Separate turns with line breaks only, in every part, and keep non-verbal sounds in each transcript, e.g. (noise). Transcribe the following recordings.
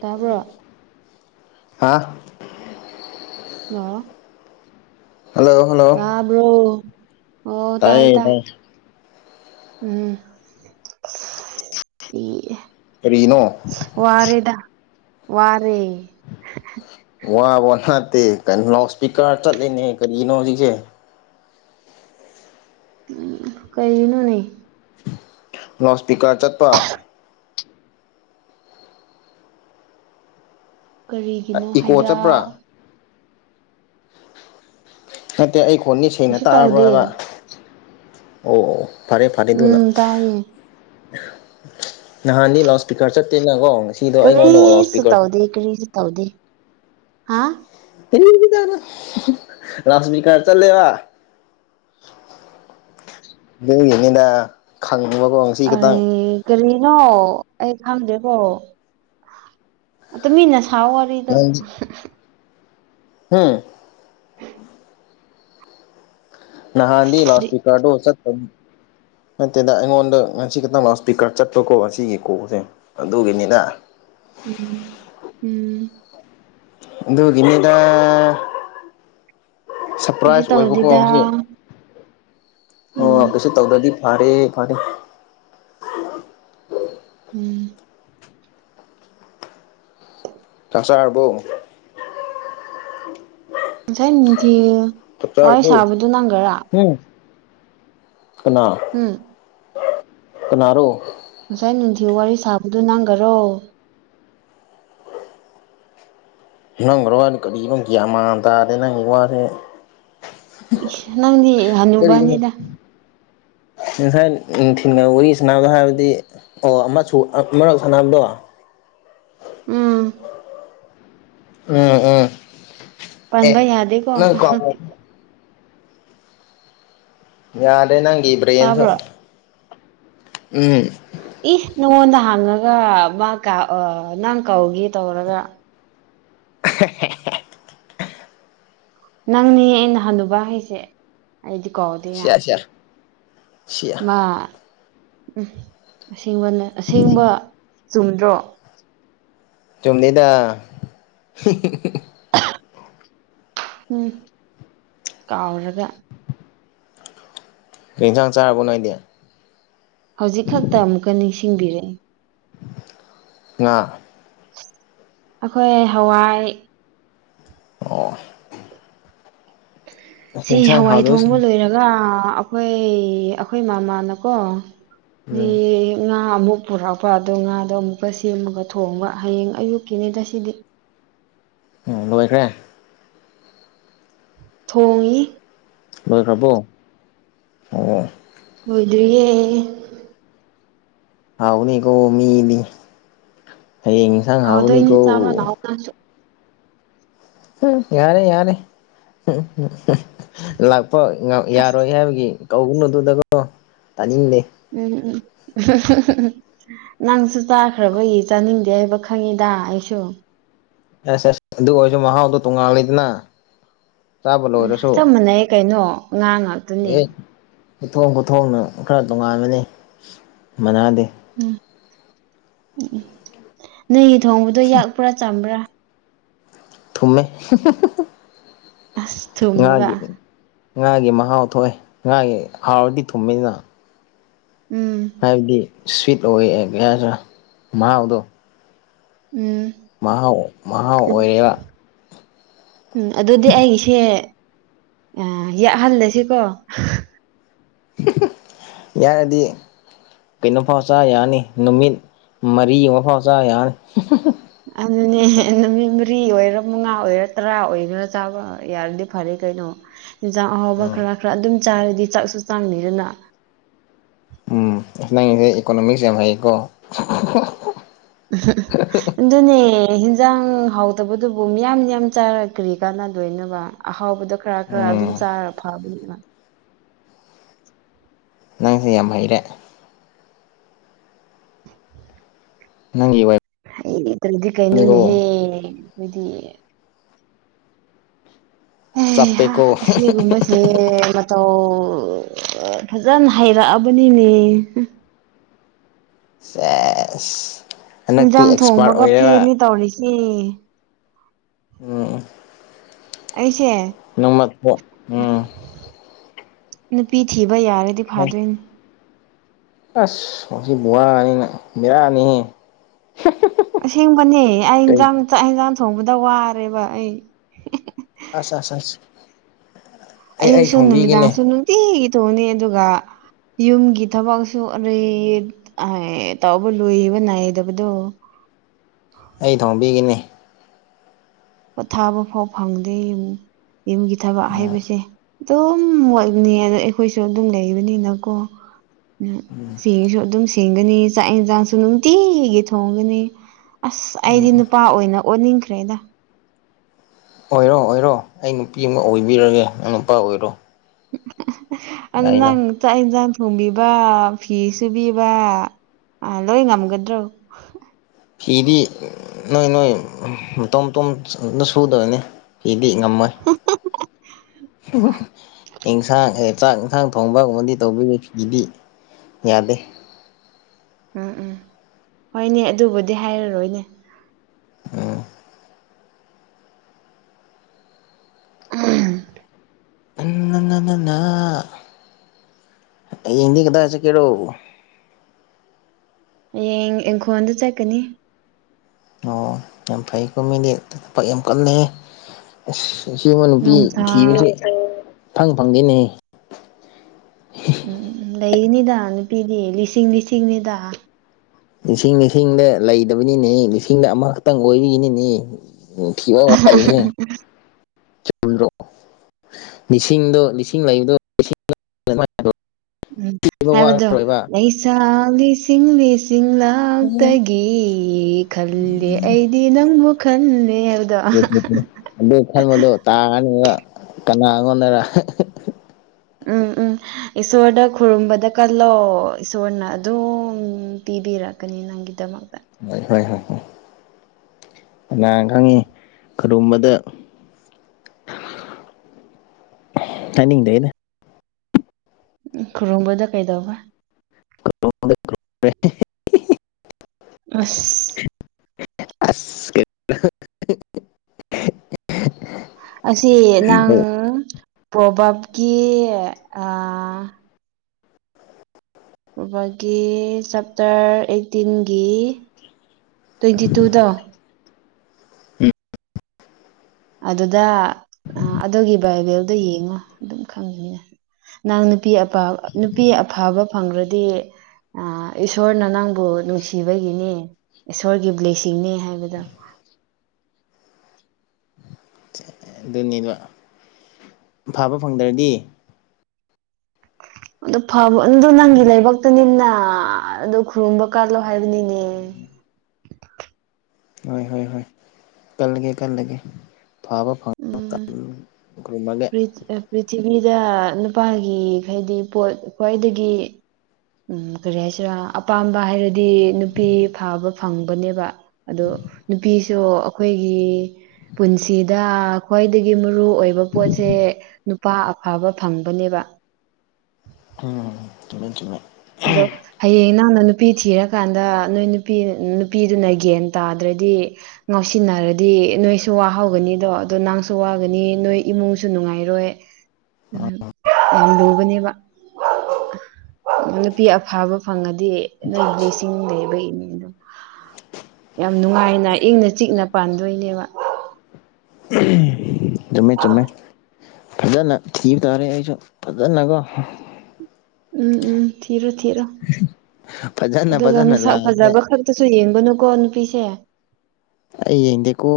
ꯇꯥꯕ꯭ꯔꯣ
ꯑ
ꯂ‌ꯣ
hello hello
ꯇꯥꯕ꯭ꯔꯣ ꯑꯣ ꯇꯥꯏ ꯇꯥꯏ ꯎꯝ (unintelligible) ꯏ
ꯀꯔꯤꯅꯣ
ꯋꯥꯔꯦꯗ ꯋꯥꯔꯦ
ꯋꯥꯕ ꯅꯠꯇꯦ ꯀꯩꯅꯣ ꯂꯥꯎꯠ ꯏꯁꯄꯤꯀꯔ ꯆꯠꯂꯤꯅꯦ ꯀꯔꯤꯒꯤꯅꯣ ꯍꯧꯖꯤꯛꯁꯦ
ꯎꯝ ꯀꯩꯅꯣꯅꯦ
ꯂꯥꯎꯠ ꯏꯁꯄꯤꯀꯔ ꯆꯠꯄ
ꯀꯔꯤꯒꯤꯅꯣ
ꯏꯀꯣ
ꯍꯥꯏꯕ
ꯆꯠꯄ꯭ꯔꯥ ꯅꯠꯇꯦ ꯑꯩ ꯈꯣꯟꯅꯤ ꯁꯦꯡꯅ
ꯀꯩꯁꯨ
ꯇꯥꯔꯕ꯭ꯔꯣ
ꯇꯧꯗꯦ
ꯍꯥꯏꯕ ꯑꯣ ꯐꯔꯦ ꯐꯔꯦ ꯑꯗꯨꯅ
ꯎꯝ ꯇꯥꯏꯌꯦ
ꯅꯍꯥꯟꯗꯤ ꯂꯥꯎꯠ ꯏꯁꯄꯤꯀꯔ ꯆꯠꯇꯦꯅꯀꯣ ꯉꯁꯤꯗꯣ ꯑꯩꯉꯣꯟꯗ ꯂꯥꯎꯠ
ꯀꯔꯤꯁꯨ
ꯏꯁꯄꯤꯀꯔ
ꯇꯧꯗꯦ ꯀꯔꯤꯁꯨ ꯇꯧꯗꯦ ꯍꯥ
(unintelligible) ꯂꯥꯎꯠ ꯏꯁꯄꯤꯛꯀꯔ ꯆꯂꯦꯕ ꯑꯗꯨꯒꯤꯅꯤꯗ ꯈꯪꯕꯒꯣ
ꯑꯩ ꯀꯔꯤꯅꯣ ꯑꯩ ꯈꯪꯗꯦꯀꯣ ꯇꯨꯃꯤꯟꯅ ꯁꯥꯋꯣ ꯋꯔꯤꯗꯣ
ꯎꯝ ꯅꯍꯥꯟꯗꯤ ꯂꯥꯎꯠ ꯏꯁꯄꯤꯛꯀꯥꯔꯗꯣ ꯆꯠꯇ ꯅꯠꯇꯦꯗ ꯑꯩꯉꯣꯟꯗ ꯉꯁꯤ ꯈꯤꯇꯪ ꯂꯥꯎꯠ ꯏꯁꯄꯤꯀꯔ ꯆꯠꯄꯀꯣ ꯑꯁꯤ ꯏꯀꯣꯖꯦ ꯑꯗꯨꯒꯤꯅꯤꯅ
ꯎꯝ ꯎꯝ
ꯑꯗꯨꯒꯤꯅꯤꯗ
ꯀꯩꯁꯨ
ꯁꯔꯄ꯭ꯔꯥꯏꯖ ꯑꯣꯏꯕꯀꯣ
ꯇꯧꯗꯦꯗ
ꯉꯁꯤ ꯑꯣ
ꯎꯝ
ꯀꯩꯁꯨ ꯇꯧꯗ꯭ꯔꯗꯤ ꯐꯔꯦ ꯐꯔꯦ
ꯎꯝ
ꯆꯥꯛ ꯆꯥꯔꯕꯣ
ꯉꯁꯥꯏ ꯅꯨꯡꯊꯤ
ꯆꯥꯛ
ꯋꯥꯔꯤ
ꯆꯥꯔꯕꯣ
ꯁꯥꯕꯗꯨꯣ ꯅꯪꯒꯔꯥ
ꯎꯅꯥ
ꯎꯝ
ꯀꯅꯔꯣ
ꯉꯁꯥꯏ ꯅꯨꯡꯊꯤ ꯋꯥꯔꯤ ꯁꯥꯕꯗꯨꯣ ꯅꯪꯈꯔꯣ
ꯅꯪꯒꯔꯣ ꯋꯥꯗ ꯀꯔꯤꯒꯤꯅꯣ ꯒ꯭ꯌꯥꯟ ꯃꯥꯡꯥꯟꯕ ꯇꯥꯔꯦ ꯅꯪꯒꯤ ꯋꯥꯁꯦ
ꯅꯪꯅꯤ ꯍꯅꯨꯕꯅꯤꯗ
ꯎꯔꯤ ꯁꯅꯥꯗꯗꯤ ꯑꯣ ꯑꯃꯁꯨ ꯃꯔꯛ ꯁꯅꯥꯝꯗꯣ
ꯎꯝ
ꯎꯝ ꯎꯝ ꯑꯦ
ꯄꯟꯕ ꯌꯥꯗꯦꯀꯣ
ꯅꯪ ꯀ ꯌꯥꯗꯦ ꯅꯪꯒꯤ ꯕ꯭ꯔꯦꯦꯟꯁꯨ
ꯇꯥꯕ꯭ꯔꯣ
ꯎꯝ
ꯏ ꯅꯉꯣꯟꯗ ꯍꯥꯡꯉꯒ ꯃꯥ ꯅꯪ ꯀꯧꯒꯦ ꯇꯧꯔꯒ
ꯁꯦ
ꯅꯪꯅꯦ ꯑꯩꯅ ꯍꯂꯨꯕ ꯍꯥꯏꯁꯦ ꯑꯩꯗꯤ ꯀꯧꯗꯣꯏꯅ
ꯁꯤꯌꯥ ꯁꯤꯌꯥ ꯁꯤꯌꯥ
ꯃꯥ ꯎꯝ ꯑꯁꯦꯡꯕꯅ ꯑꯁꯦꯡꯕ ꯆꯨꯝꯗ꯭ꯔꯣ
ꯆꯨꯝꯗꯗ
ꯍ ꯎꯝ ꯀꯥꯎꯔꯒ
ꯄꯔꯤꯁꯪ ꯆꯥꯔ ꯕꯥꯏꯗꯦ
ꯍꯧꯖꯤꯛ ꯈꯛꯇ ꯑꯃꯨꯛꯀ ꯅꯤꯡꯁꯤꯡꯕꯤꯔꯛꯦ
ꯉ
ꯑꯩꯈꯣꯏ ꯍꯋꯥꯏ
ꯑꯣ ꯑꯁ
ꯁꯤ
ꯌꯦꯟꯁꯥꯡ
ꯍꯋꯥꯏ ꯊꯣꯡꯕ
ꯍꯥꯎꯗꯣꯏꯁꯤꯡ
ꯂꯣꯏꯔꯝ ꯉꯥ ꯑꯩꯈꯣꯏ ꯑꯩꯈꯣꯏ ꯃꯃꯥꯅꯀꯣ ꯃꯤ
ꯎꯝ
ꯉꯥ ꯑꯃꯨꯛ ꯄꯨꯔꯛꯄꯥꯗꯣ ꯉꯥꯗꯣ ꯑꯃꯨꯛꯀ ꯁꯦꯝꯃꯒ ꯊꯣꯡꯕ ꯍꯌꯦꯡ ꯑꯌꯨꯛꯀꯤꯅꯤꯗ ꯁꯤꯗꯤ
ꯎꯝ ꯂꯣꯏꯈ꯭ꯔꯦ
ꯊꯣꯡꯉꯏ
ꯂꯣꯏꯈ꯭ꯔꯕꯣ ꯑꯣ
ꯍꯣꯏꯗ꯭ꯣꯏꯔꯤꯌꯦꯦ
ꯍꯥꯎꯅꯤ ꯀꯣ ꯃꯤ ꯏꯗꯤ ꯍ ꯁ ꯍꯥꯎꯅꯤ
ꯍꯥꯎꯗꯣꯏꯅꯤ
ꯀꯣ
ꯆꯥꯕ ꯂꯥꯛꯑꯣ ꯅꯪꯁꯨ
ꯎꯝ ꯌꯥꯔꯦ ꯌꯥꯔꯦ ꯂꯥꯛꯄ
ꯑꯁ
ꯌꯥꯔꯣꯏ ꯍꯥꯏꯕꯒꯤ ꯀꯧꯅꯨꯗꯨꯗꯒꯣ ꯇꯥꯅꯤꯡꯗꯦ
ꯎꯝ ꯎꯝ ꯅꯪꯁꯨ ꯆꯥꯈ꯭ꯔꯕꯒꯤ ꯆꯥꯅꯤꯡꯗꯦ ꯍꯥꯏꯕ ꯈꯪꯉꯤꯗ ꯑꯩꯁꯨ
ꯑꯁ ꯑꯁ ꯑꯗꯨ ꯑꯣꯏꯔꯁꯨ ꯃꯍꯥꯎꯗꯣ ꯇꯣꯡꯉꯥꯜꯂꯤꯗꯅ ꯆꯥꯕ
ꯎꯝ
ꯂꯣꯏꯔꯁꯨ
ꯆꯞ ꯃꯥꯟꯅꯩ ꯀꯩꯅꯣ ꯉꯥ ꯉꯥꯛꯇꯨꯅꯤ
ꯄꯠꯊꯣꯛ ꯄꯨꯊꯣꯛꯅ ꯈꯔ ꯇꯣꯉꯥꯟꯕꯅꯤ ꯃꯅꯥꯗꯗꯤ
ꯎꯝ ꯎꯝ ꯅꯣꯏ ꯊꯣꯡꯕꯗꯣ ꯌꯥꯛꯄ꯭ꯔꯥ ꯆꯝꯕ꯭ꯔꯥ
ꯊꯨꯝꯃꯦ
ꯑꯁ ꯊꯨꯝꯃꯤꯕ
ꯉꯥꯒꯤ ꯉꯥꯒꯤ ꯃꯍꯥꯎ ꯊꯣꯛꯑꯦ ꯉꯥꯒꯤ ꯍꯥꯎꯔꯗꯤ ꯊꯨꯝꯃꯤꯅꯤꯅ
ꯎꯝ
ꯍꯥꯏꯕꯗꯤ ꯁ꯭ꯋꯤꯠ ꯑꯣꯏ ꯃꯍꯥꯎꯗꯣ
ꯎꯝ
ꯃꯍꯥꯎ ꯃꯍꯥꯎ ꯑꯣꯏꯔꯦꯔ
ꯎꯝ ꯑꯗꯨꯗꯤ ꯑꯩꯒꯤꯁꯦ ꯌꯥꯛꯍꯜꯂꯁꯤꯀꯣ
ꯌꯥꯔꯗꯤ ꯀꯩꯅꯣꯐꯥꯎ ꯆꯥ ꯌꯥꯅꯤ ꯅꯨꯃꯤꯠ ꯃꯔꯤ ꯑꯃ ꯐꯥꯎ ꯆꯥ ꯌꯥꯅꯤ
ꯑꯗꯨꯅꯦ ꯅꯨꯃꯤꯠ ꯃꯔꯤ ꯑꯣꯏꯔꯥ ꯃꯉꯥ ꯑꯣꯏꯔꯥ ꯇꯔꯥ ꯑꯣꯏꯒꯔꯥ ꯆꯥꯕ ꯌꯥꯔꯗꯤ ꯐꯔꯦ ꯀꯩꯅꯣ ꯌꯦꯟꯖꯥꯡ ꯑꯍꯥꯎꯕ
ꯎꯝ
ꯈꯔ ꯈꯔ ꯑꯗꯨꯝ ꯆꯥꯔꯗꯤ ꯆꯥꯛꯁꯨ ꯆꯥꯡꯅꯤꯗꯅ
ꯎꯝ ꯑ ꯅꯪꯁꯦ ꯏꯀꯣꯅꯣꯃꯤꯛꯁ ꯌꯥꯝ ꯍꯩꯌꯦꯀꯣ
(unintelligible) ꯑꯗꯨꯅꯦ ꯍꯟꯖꯥꯡ ꯍꯥꯎꯇꯕꯗꯨꯕꯨ ꯃꯤꯌꯥꯝ ꯌꯥꯝ ꯆꯥꯔꯛꯈ꯭ꯔꯤ ꯀꯥꯟꯅꯗꯣꯏꯕ ꯑꯍꯥꯎꯕꯗ ꯈꯔ ꯈꯔ ꯑꯗꯨꯝ
ꯎꯝ
ꯆꯥꯔ ꯐꯕꯅꯤꯅ
ꯅꯪꯁꯦ ꯌꯥꯝ ꯍꯩꯔꯦ ꯅꯪ (unintelligible)
ꯑꯩꯇ꯭ꯔꯗꯤ ꯀꯩꯅꯣꯅꯦ ꯍꯦꯏꯗꯤ
ꯆꯞꯄꯦꯀꯣ
(unintelligible) ꯁꯦꯒꯨꯝꯕ ꯍ ꯃꯇꯧ ꯐꯖꯅ ꯍꯩꯔꯛꯑꯕꯅꯤꯅꯦ
(unintelligible) ꯑꯁ (unintelligible)
ꯌꯦꯟꯁꯥꯡ ꯊꯣꯡꯕꯒ ꯄꯦꯃꯤ ꯇꯧꯔꯤꯁꯤ
ꯎꯝ
ꯑꯩꯁꯦ
ꯅꯪ (unintelligible)
ꯅꯨꯄꯤ ꯊꯤꯕ ꯌꯥꯔꯗꯤ ꯐꯥꯗꯣꯏꯅꯤ
ꯑꯁ ꯃꯁꯤ ꯋꯅꯦꯅ ꯕꯤꯔꯥꯅꯤꯍꯦ
ꯑꯁꯦꯡꯕꯅꯦ ꯑꯩ ꯏꯟꯖꯥꯡ ꯆꯥꯛ ꯌꯦꯟꯖꯥꯡ ꯊꯣꯡꯕꯗ ꯋꯥꯔꯦꯕ ꯑꯩ
ꯑꯁ ꯑꯁ ꯑꯁ ꯑꯩ ꯑꯩ
ꯑꯌꯨꯛꯁꯨ
ꯊꯣꯡꯕꯤꯒꯦꯅꯦ
ꯅꯨꯃꯤꯗꯥꯡꯁꯨ ꯅꯨꯡꯇꯤꯒꯤ ꯊꯣꯛꯑꯅꯤ ꯑꯗꯨꯒ ꯌꯨꯝꯒꯤ ꯊꯕꯛꯁꯨ ꯑꯩ ꯇꯧꯕ ꯂꯣꯏꯕ ꯅꯥꯏꯗꯕꯗꯣ
ꯑꯩ ꯊꯣꯡꯕꯤꯒꯤꯅꯤ
ꯄꯣꯊꯥꯕ ꯐꯥꯎ ꯐꯪꯗꯦ ꯌꯨꯝꯒꯤ ꯊꯕꯛ ꯍꯥꯏꯩꯕꯁꯦ ꯑꯗꯨꯝ ꯋꯥꯠꯅꯤ ꯑꯗꯣ ꯑꯩꯈꯣꯏꯁꯨ ꯑꯗꯨꯝ ꯂꯩꯕꯅꯤꯅꯀꯣ ꯆꯦꯡꯁꯨ ꯑꯗꯨꯝ ꯁꯦꯡꯒꯅꯤ ꯆꯥꯛ ꯌꯦꯟꯁꯥꯡꯁꯨ ꯅꯨꯡꯇꯤꯒꯤ ꯊꯣꯡꯒꯅꯤ ꯑꯁ
ꯎꯝ
ꯑꯩꯗꯤ ꯅꯨꯄꯥ ꯑꯣꯏꯅ ꯑꯣꯟꯅꯤꯡꯈ꯭ꯔꯦꯗ
ꯑꯣꯏꯔꯣ ꯑꯣꯏꯔꯣ ꯑꯩ ꯅꯨꯄꯤ ꯑꯃ ꯑꯣꯏꯕꯤꯔꯒꯦ ꯅꯪ ꯅꯨꯄꯥ ꯑꯣꯏꯔꯣ
ꯑꯜ
ꯌꯥꯏꯅ
ꯅꯪ ꯆꯥꯛ ꯏꯟꯁꯥꯡ ꯊꯣꯡꯕꯤꯕ ꯐꯤ ꯁꯨꯕꯤꯕ ꯂꯣꯏ ꯉꯝꯒꯗ꯭ꯔꯣ
ꯐꯤꯗꯤ ꯅꯣꯏ ꯅꯣꯏ ꯃꯇꯣꯝ ꯇꯣꯝꯗ ꯁꯨꯗꯕꯅꯤ ꯐꯤꯗꯤ ꯉꯝꯃꯣꯏ ꯑꯦꯟꯁꯥꯡ ꯆꯥꯛ ꯏꯟꯁꯥꯡ ꯊꯣꯡꯕꯒꯨꯝꯕꯗꯤ ꯇꯧꯕꯤꯔꯦ ꯐꯤꯗꯤ ꯌꯥꯗꯦ
ꯎꯝ ꯎꯝ ꯍꯣꯏꯅꯦ ꯑꯗꯨꯕꯨꯗꯤ ꯍꯥꯏꯔꯔꯣꯏꯅꯦ
ꯎꯝ
(unintelligible)
(unintelligible) ꯍꯌꯦꯡꯗꯤ ꯀꯗꯥꯏ ꯆꯠꯀꯦꯔꯣ
ꯍꯌꯦꯡ ꯏꯪꯈꯣꯜꯗ ꯆꯠꯀꯅꯤ
ꯑꯣ ꯌꯥꯝ ꯐꯩꯀꯣ ꯃꯤꯗꯤ ꯄꯥꯛ ꯌꯥꯝ ꯀꯟꯅꯦ ꯑꯁ ꯁꯤꯕ ꯅꯨꯄꯤ
ꯅꯨꯡꯁꯥ
ꯊꯤꯕꯁꯦ ꯐꯪ ꯐꯪꯗꯦꯅꯦꯍꯦ
ꯎꯝ ꯂꯩꯅꯤꯗ ꯅꯨꯄꯤꯗꯤ ꯂꯤꯁꯤꯡ ꯂꯤꯁꯤꯡꯅꯤꯗ
ꯂꯤꯁꯤꯡ ꯂꯤꯁꯤꯡꯗ ꯂꯩꯗꯕꯅꯤꯅꯦ ꯂꯤꯁꯤꯡꯗ ꯑꯃꯈꯇꯪ ꯑꯣꯏꯕꯤꯒꯤꯅꯤꯅꯦ ꯎꯝ (unintelligible) ꯆꯨꯝꯗ꯭ꯔꯣ ꯂꯤꯁꯤꯡꯗꯣ ꯂꯤꯁꯤꯡ ꯂꯩꯕꯗꯣ
ꯎꯝ ꯍꯥꯏꯕꯗꯣ
(unintelligible)
ꯂꯩꯁꯥ ꯂꯤꯁꯤꯡ ꯂꯤꯁꯤꯡ ꯂꯛꯇꯒꯤ ꯈꯜꯂꯦ ꯑꯩꯗꯤ ꯅꯪꯕꯨ ꯈꯟꯅꯦ
ꯑꯗꯨ ꯈꯟꯕꯗꯣ ꯇꯥꯔꯅꯤꯕ ꯀꯅꯥꯉꯣꯟꯗꯔ
ꯎꯝ ꯎꯝ ꯏꯁꯣꯔꯗ ꯈꯨꯔꯨꯝꯕꯗ ꯀꯜꯂꯣ ꯏꯁꯣꯔꯅ ꯑꯗꯨꯝ ꯄꯤꯕꯤꯔꯛꯀꯅꯤꯅ ꯅꯪꯒꯤꯗꯃꯛꯇ
ꯍꯣꯏ ꯍꯣꯏ ꯍꯣꯏ ꯍꯣꯏ ꯀꯅꯥ ꯈꯪꯉꯤ ꯀꯔꯨꯝꯕꯗ ꯍꯥꯏꯅꯤꯡꯗꯦ ꯑꯩꯅ
ꯈꯨꯔꯨꯝꯕꯗ ꯀꯩꯗꯧꯕ
ꯀ꯭ꯔꯣꯗ꯭ꯔ
ꯑꯁ
ꯑꯁ ꯀ
ꯑꯁꯤ ꯅꯪ
ꯎꯝ
ꯄ꯭ꯔꯣꯕꯥꯕꯀꯤ ꯎꯒꯤ ꯆꯞꯇꯔ ꯑꯩꯠꯇꯤꯟꯒꯤ ꯇ꯭ꯋꯦꯟꯇꯤ ꯇꯨꯗꯣ ꯑꯗꯨꯗ ꯑꯗꯨꯒꯤ ꯕꯥꯏꯕꯦꯜꯗꯣ ꯌꯦꯡꯉꯣ ꯑꯗꯨꯝ ꯈꯪꯉꯅꯦ ꯅꯍꯪ ꯅꯨꯄꯤ ꯑꯄꯥ ꯅꯨꯄꯤ ꯑꯐꯕ ꯐꯪꯈ꯭ꯔꯗꯤ ꯑ ꯏꯁꯣꯔꯅ ꯅꯪꯕꯨ ꯅꯨꯡꯁꯤꯕꯒꯤꯅꯦ ꯏꯁꯣꯔꯒꯤ ꯕ꯭ꯂꯦꯁꯤꯡꯅꯦ ꯍꯥꯏꯕꯗꯣ
ꯑꯗꯨꯅꯦꯗ ꯐꯥꯕ ꯐꯪꯗ꯭ꯔꯗꯤ
ꯑꯗꯨ ꯐꯕ ꯑꯗꯨ ꯅꯪꯒꯤ ꯂꯩꯥꯏꯕꯛꯇꯅꯤꯅ ꯑꯗꯨ ꯈꯨꯔꯨꯝꯕ ꯀꯠꯂꯣ ꯍꯥꯏꯕꯅꯤꯅꯦ
ꯍꯣꯏ ꯍꯣꯏ ꯍꯣꯏ ꯀꯒꯦ ꯀꯒꯦ ꯐꯥꯕ
ꯎꯝ ꯐꯔꯤ ꯄ꯭ꯔꯤꯊꯤꯕꯤꯗ ꯅꯨꯄꯥꯒꯤ ꯍꯥꯏꯗꯤ ꯄꯣꯠ ꯈ꯭ꯋꯥꯏꯗꯒꯤ ꯎꯝ ꯀꯔꯤ ꯍꯥꯏꯁꯤꯔꯥ ꯑꯄꯥꯝꯕ ꯍꯥꯏꯔꯗꯤ ꯅꯨꯄꯤ ꯐꯕ ꯐꯪꯕꯅꯦꯕ ꯑꯗꯣ ꯅꯨꯄꯤꯁꯨ ꯑꯩꯈꯣꯏꯒꯤ ꯄꯨꯟꯁꯤꯗ ꯗ ꯈ꯭ꯋꯥꯏꯗꯒꯤ ꯃꯔꯨ ꯑꯣꯏꯕ ꯄꯣꯠꯁꯦ ꯅꯨꯄꯥ ꯑꯐꯕ ꯐꯪꯕꯅꯦꯕ ꯎ
ꯇꯃꯦꯟ ꯆꯃꯦ
ꯑꯗꯣ ꯍꯌꯦꯡ ꯅꯪꯅ ꯅꯨꯄꯤ ꯊꯤꯔꯀꯥꯟꯗ ꯅꯣꯏ ꯅꯨꯄꯤ ꯅꯨꯄꯤꯗꯨꯅ ꯒ꯭ꯌꯟ ꯇꯥꯗ꯭ꯔꯗꯤ ꯉꯥꯎꯁꯤꯟꯅꯔꯗꯤ ꯅꯣꯏꯁꯨ ꯋꯥꯍꯧꯒꯅꯤꯗꯣ ꯑꯗꯣ ꯅꯪꯁꯨ ꯋꯥꯒꯅꯤ ꯅꯣꯏ ꯏꯃꯨꯡꯁꯨ ꯅꯨꯡꯉꯥꯏꯔꯣꯏ ꯑꯗꯨ ꯌꯥꯝ ꯂꯨꯕꯅꯦꯕ ꯅꯨꯅꯥꯄꯤ ꯑꯐꯥꯕ ꯐꯪꯉꯗꯤ ꯅꯣꯏ ꯕ꯭ꯂꯦꯁꯤꯡ ꯂꯩꯕ ꯏꯅꯦ ꯑꯗꯣ ꯌꯥꯝ ꯅꯨꯡꯉꯥꯏꯅ ꯏꯪꯅ ꯆꯤꯛꯅ ꯄꯥꯟꯗꯣꯏꯅꯦꯕ
ꯎꯝ ꯆꯨꯝꯃꯦ ꯆꯨꯝꯃꯦ ꯐꯖꯅ ꯊꯤꯕ ꯇꯥꯔꯦ ꯑꯩꯁꯨ ꯐꯖꯅꯀꯣ
ꯎꯝ ꯎꯝ ꯊꯤꯔꯣ ꯊꯤꯔꯣ
ꯐꯖꯅ
ꯑꯗꯨꯒ
ꯐꯖꯅ
ꯃꯁꯥ
ꯂꯥꯁꯇ
ꯐꯖꯕ ꯈꯔ ꯁꯨ ꯌꯦꯡꯕꯅꯨ ꯀꯣ ꯅꯨꯄꯤꯁꯦ
ꯑꯩ ꯌꯦꯗꯀꯣ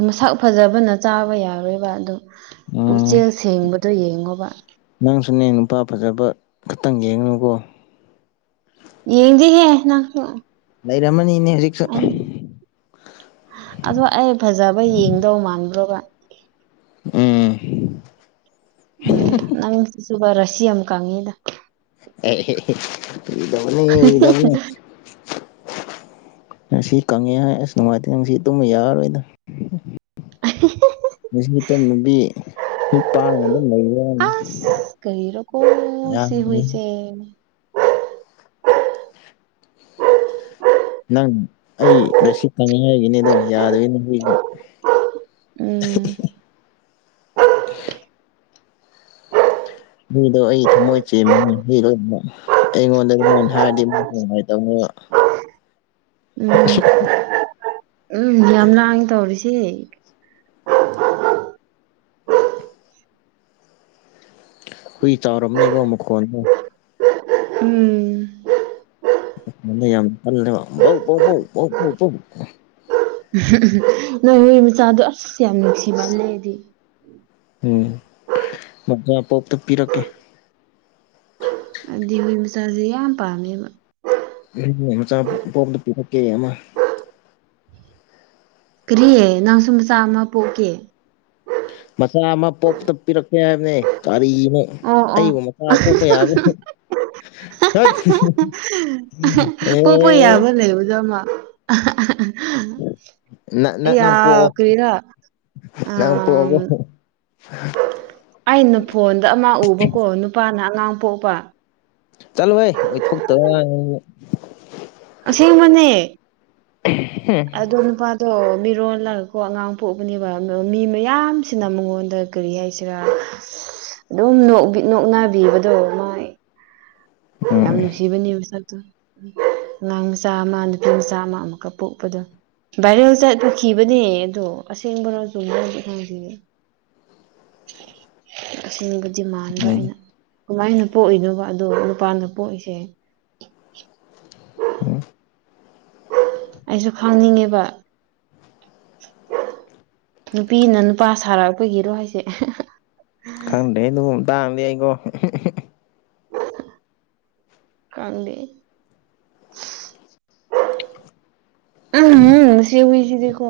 ꯎ ꯃꯁꯛ ꯐꯖꯕꯅ ꯆꯥꯕ ꯌꯥꯔꯣꯏꯕ ꯑꯗ
ꯎꯝ
ꯄꯨꯛꯆꯦꯜ ꯁꯦꯡꯕꯗꯣ ꯌꯦꯡꯉꯣꯕ
ꯅꯪꯁꯨꯅꯦ ꯅꯨꯄꯥ ꯐꯖꯕ ꯈꯛꯇꯪ ꯌꯦꯡꯅꯨꯀꯣ
ꯌꯦꯡꯗꯤ ꯍ
ꯂꯩꯔꯝꯃꯅꯤꯅꯦ ꯍꯧꯖꯤꯛꯁꯨ
ꯑꯗꯣ ꯑꯩ ꯐꯖꯕ ꯌꯦꯡꯗꯧ ꯃꯥꯟꯗ꯭ꯔꯣꯒ
ꯎꯝ
ꯎꯝ ꯅꯪꯁꯤ ꯁꯕ ꯔꯁꯤ ꯑꯝ ꯀꯉꯗ
ꯗꯅꯤꯗꯕꯅꯤ ꯉ ꯁꯤ ꯀꯪꯉꯦ ꯍꯥꯏ ꯑꯁ ꯅꯨꯡꯉꯥꯏꯇꯦ ꯁꯤ ꯇꯨꯝꯕ ꯌꯥꯔꯔꯣꯏꯗ
ꯑꯥ ꯍꯦ ꯍꯦ ꯍꯦ
ꯉꯥꯁꯤ ꯇꯨꯝ ꯅꯨꯡꯕꯤ ꯃꯤꯠꯄꯥꯡꯑꯒꯥ ꯗꯨꯝ ꯂꯩꯕ꯭ꯔꯥ ꯈꯪꯗꯦ
ꯔꯥꯀꯣ ꯁꯤ ꯍꯨꯏꯁꯦ (unintelligible)
ꯅꯪ ꯑꯩ ꯔꯁꯤꯠ ꯐꯪꯔꯤꯉꯩꯒꯤꯅꯦ ꯗꯣ ꯌꯥꯗꯕꯒꯤꯅꯦ ꯍꯨꯏꯅꯥ
(unintelligible) ꯎꯝ
ꯍꯨꯏꯗꯣ ꯑꯩ ꯊꯥꯃꯣꯏ ꯆꯦꯟꯕꯅꯦ ꯍꯨꯏ ꯂꯣꯏꯅꯃꯛ ꯑꯩꯉꯣꯟꯗ ꯑꯗꯨꯃꯥꯏꯅ ꯍꯥꯏꯔꯗꯤ ꯃꯨꯛꯀꯥ ꯅꯤꯉꯥꯏ ꯇꯧꯅꯤꯕ
ꯎꯝ (unintelligible) ꯎꯝ ꯌꯥꯝ ꯂꯥꯡꯉꯦ ꯇꯧꯔꯤꯁꯤ
ꯍꯨꯏ ꯆꯥꯎꯔꯝꯅꯦꯀꯣ ꯃꯈꯣꯟꯗꯣ?
ꯎꯝ
(unintelligible) ꯗꯣ ꯌꯥꯝ ꯀꯜꯂꯦꯕ ꯕꯧ ꯕꯧ ꯕꯧ ꯕꯧ ꯕꯧ ꯕꯧ
ꯎꯝ (unintelligible) ꯅꯣꯏ ꯍꯨꯏꯒꯤ ꯃꯆꯥꯗꯣ ꯑꯁ ꯌꯥꯝ ꯅꯨꯡꯁꯤꯃꯜꯂꯦ ꯑꯩꯗꯤ
ꯎꯝ ꯃꯆꯥ ꯄꯣꯛꯇꯣ ꯄꯤꯔꯛꯀꯦ
ꯑꯗꯤ ꯍꯨꯏ ꯃꯆꯥꯁꯦ ꯌꯥꯝ ꯄꯝꯃꯦꯕ
(unintelligible) ꯃꯆꯥ ꯄꯣꯝꯄꯗꯣ ꯄꯤꯔꯛꯀꯦ ꯑꯃ
ꯀ꯭ꯥꯔꯤ ꯅꯪꯁꯨ ꯃꯆꯥ ꯑꯃ ꯄꯣꯛꯀꯦ
ꯃꯆꯥ ꯑꯃ ꯄꯣꯛꯄꯗꯥ ꯄꯤꯔꯛꯀꯦ ꯍꯥꯏꯕꯅꯦ ꯀꯔꯤꯅꯦ
ꯑꯣ ꯑꯣ
ꯑꯩꯕꯨ ꯃꯆꯥꯥ ꯄꯣꯛꯄ ꯌꯥꯕ꯭ꯔ (unintelligible) ꯗꯥꯠ (unintelligible)
ꯇꯥꯕ ꯂꯩꯕꯗꯣ ꯑꯃ (unintelligible) (unintelligible)
ꯅꯪ ꯅꯪ
ꯑꯩꯌꯥ
ꯅꯪ ꯄꯣꯛꯑꯣ
ꯀꯤꯔꯥ
ꯅꯪ
ꯑꯥꯝ
ꯄꯣꯛꯑꯒ (inaudible)
(unintelligible) ꯑꯩꯅ ꯐꯣꯟꯗ ꯑꯃ ꯎꯕꯀꯣ ꯅꯨꯄꯥꯅ ꯑꯉꯥꯡ ꯄꯣꯛꯄ
ꯆꯥꯂꯣꯍꯦ ꯑꯣꯏꯊꯣꯛꯇꯕ ꯋꯥꯅꯦꯗꯨꯗꯤ
ꯑꯁꯦꯡꯕꯅꯦ
(unintelligible)
ꯑꯗꯣ ꯅꯨꯄꯥꯗꯣ ꯃꯤꯔꯣꯜꯂꯒꯀꯣ ꯑꯉꯥꯡ ꯄꯣꯛꯕꯅꯦꯕ ꯃꯥ ꯃꯤ ꯃꯌꯥꯝꯁꯤꯅ ꯃꯉꯣꯟꯗ ꯀꯔꯤ ꯍꯥꯏꯁꯤꯔ (unintelligible) ꯑꯗꯨꯝ ꯅꯣꯛꯕꯤ ꯅꯣꯛꯅꯕꯤꯕꯗꯣ ꯃꯥꯥꯏ ꯌꯥꯝ
ꯎꯝ
ꯅꯨꯡꯁꯤꯕꯅꯦ ꯃꯥꯁꯛꯇꯣ (unintelligible) ꯑꯉꯥꯡ ꯃꯆꯥ ꯑꯃ ꯅꯨꯄꯤ ꯃꯆꯥ ꯑꯃ ꯑꯃꯨꯛꯀꯥ ꯄꯣꯛꯄꯗꯣ ꯚꯥꯏꯔꯦꯜ ꯆꯠꯄꯥꯈꯤꯕꯅꯦ ꯑꯗꯣ ꯑꯁꯦꯡꯕꯔꯣ ꯑꯆꯨꯝꯕꯔꯣꯗꯤ ꯈꯪꯗꯦꯑꯦ ꯑꯁꯦꯡꯕ ꯗꯤꯃꯥꯟꯗ ꯑꯩꯅ ꯀꯃꯥꯏꯅ ꯄꯣꯛꯏꯅꯣꯕ ꯑꯗꯣ ꯅꯨꯄꯥꯅ ꯄꯣꯛꯏꯁꯦ?
ꯎꯝ
(unintelligible) ꯑꯩꯁꯨ ꯈꯪꯅꯤꯡꯉꯦꯕ (unintelligible) ꯅꯨꯄꯤꯅ ꯅꯨꯄꯥ ꯁꯥꯔꯛꯄꯒꯤꯔꯣ ꯍꯥꯏꯁꯦ (unintelligible)
ꯈꯪꯗꯦ ꯑꯗꯨꯒꯨꯝ ꯇꯥꯡꯗꯗꯤ ꯑꯩꯀꯣ (unintelligible)
(unintelligible) ꯀꯪꯗꯦ (unintelligible) (unintelligible) ꯎꯝꯍꯨꯝ ꯁꯤ ꯍꯨꯏꯁꯤꯗꯤꯀꯣ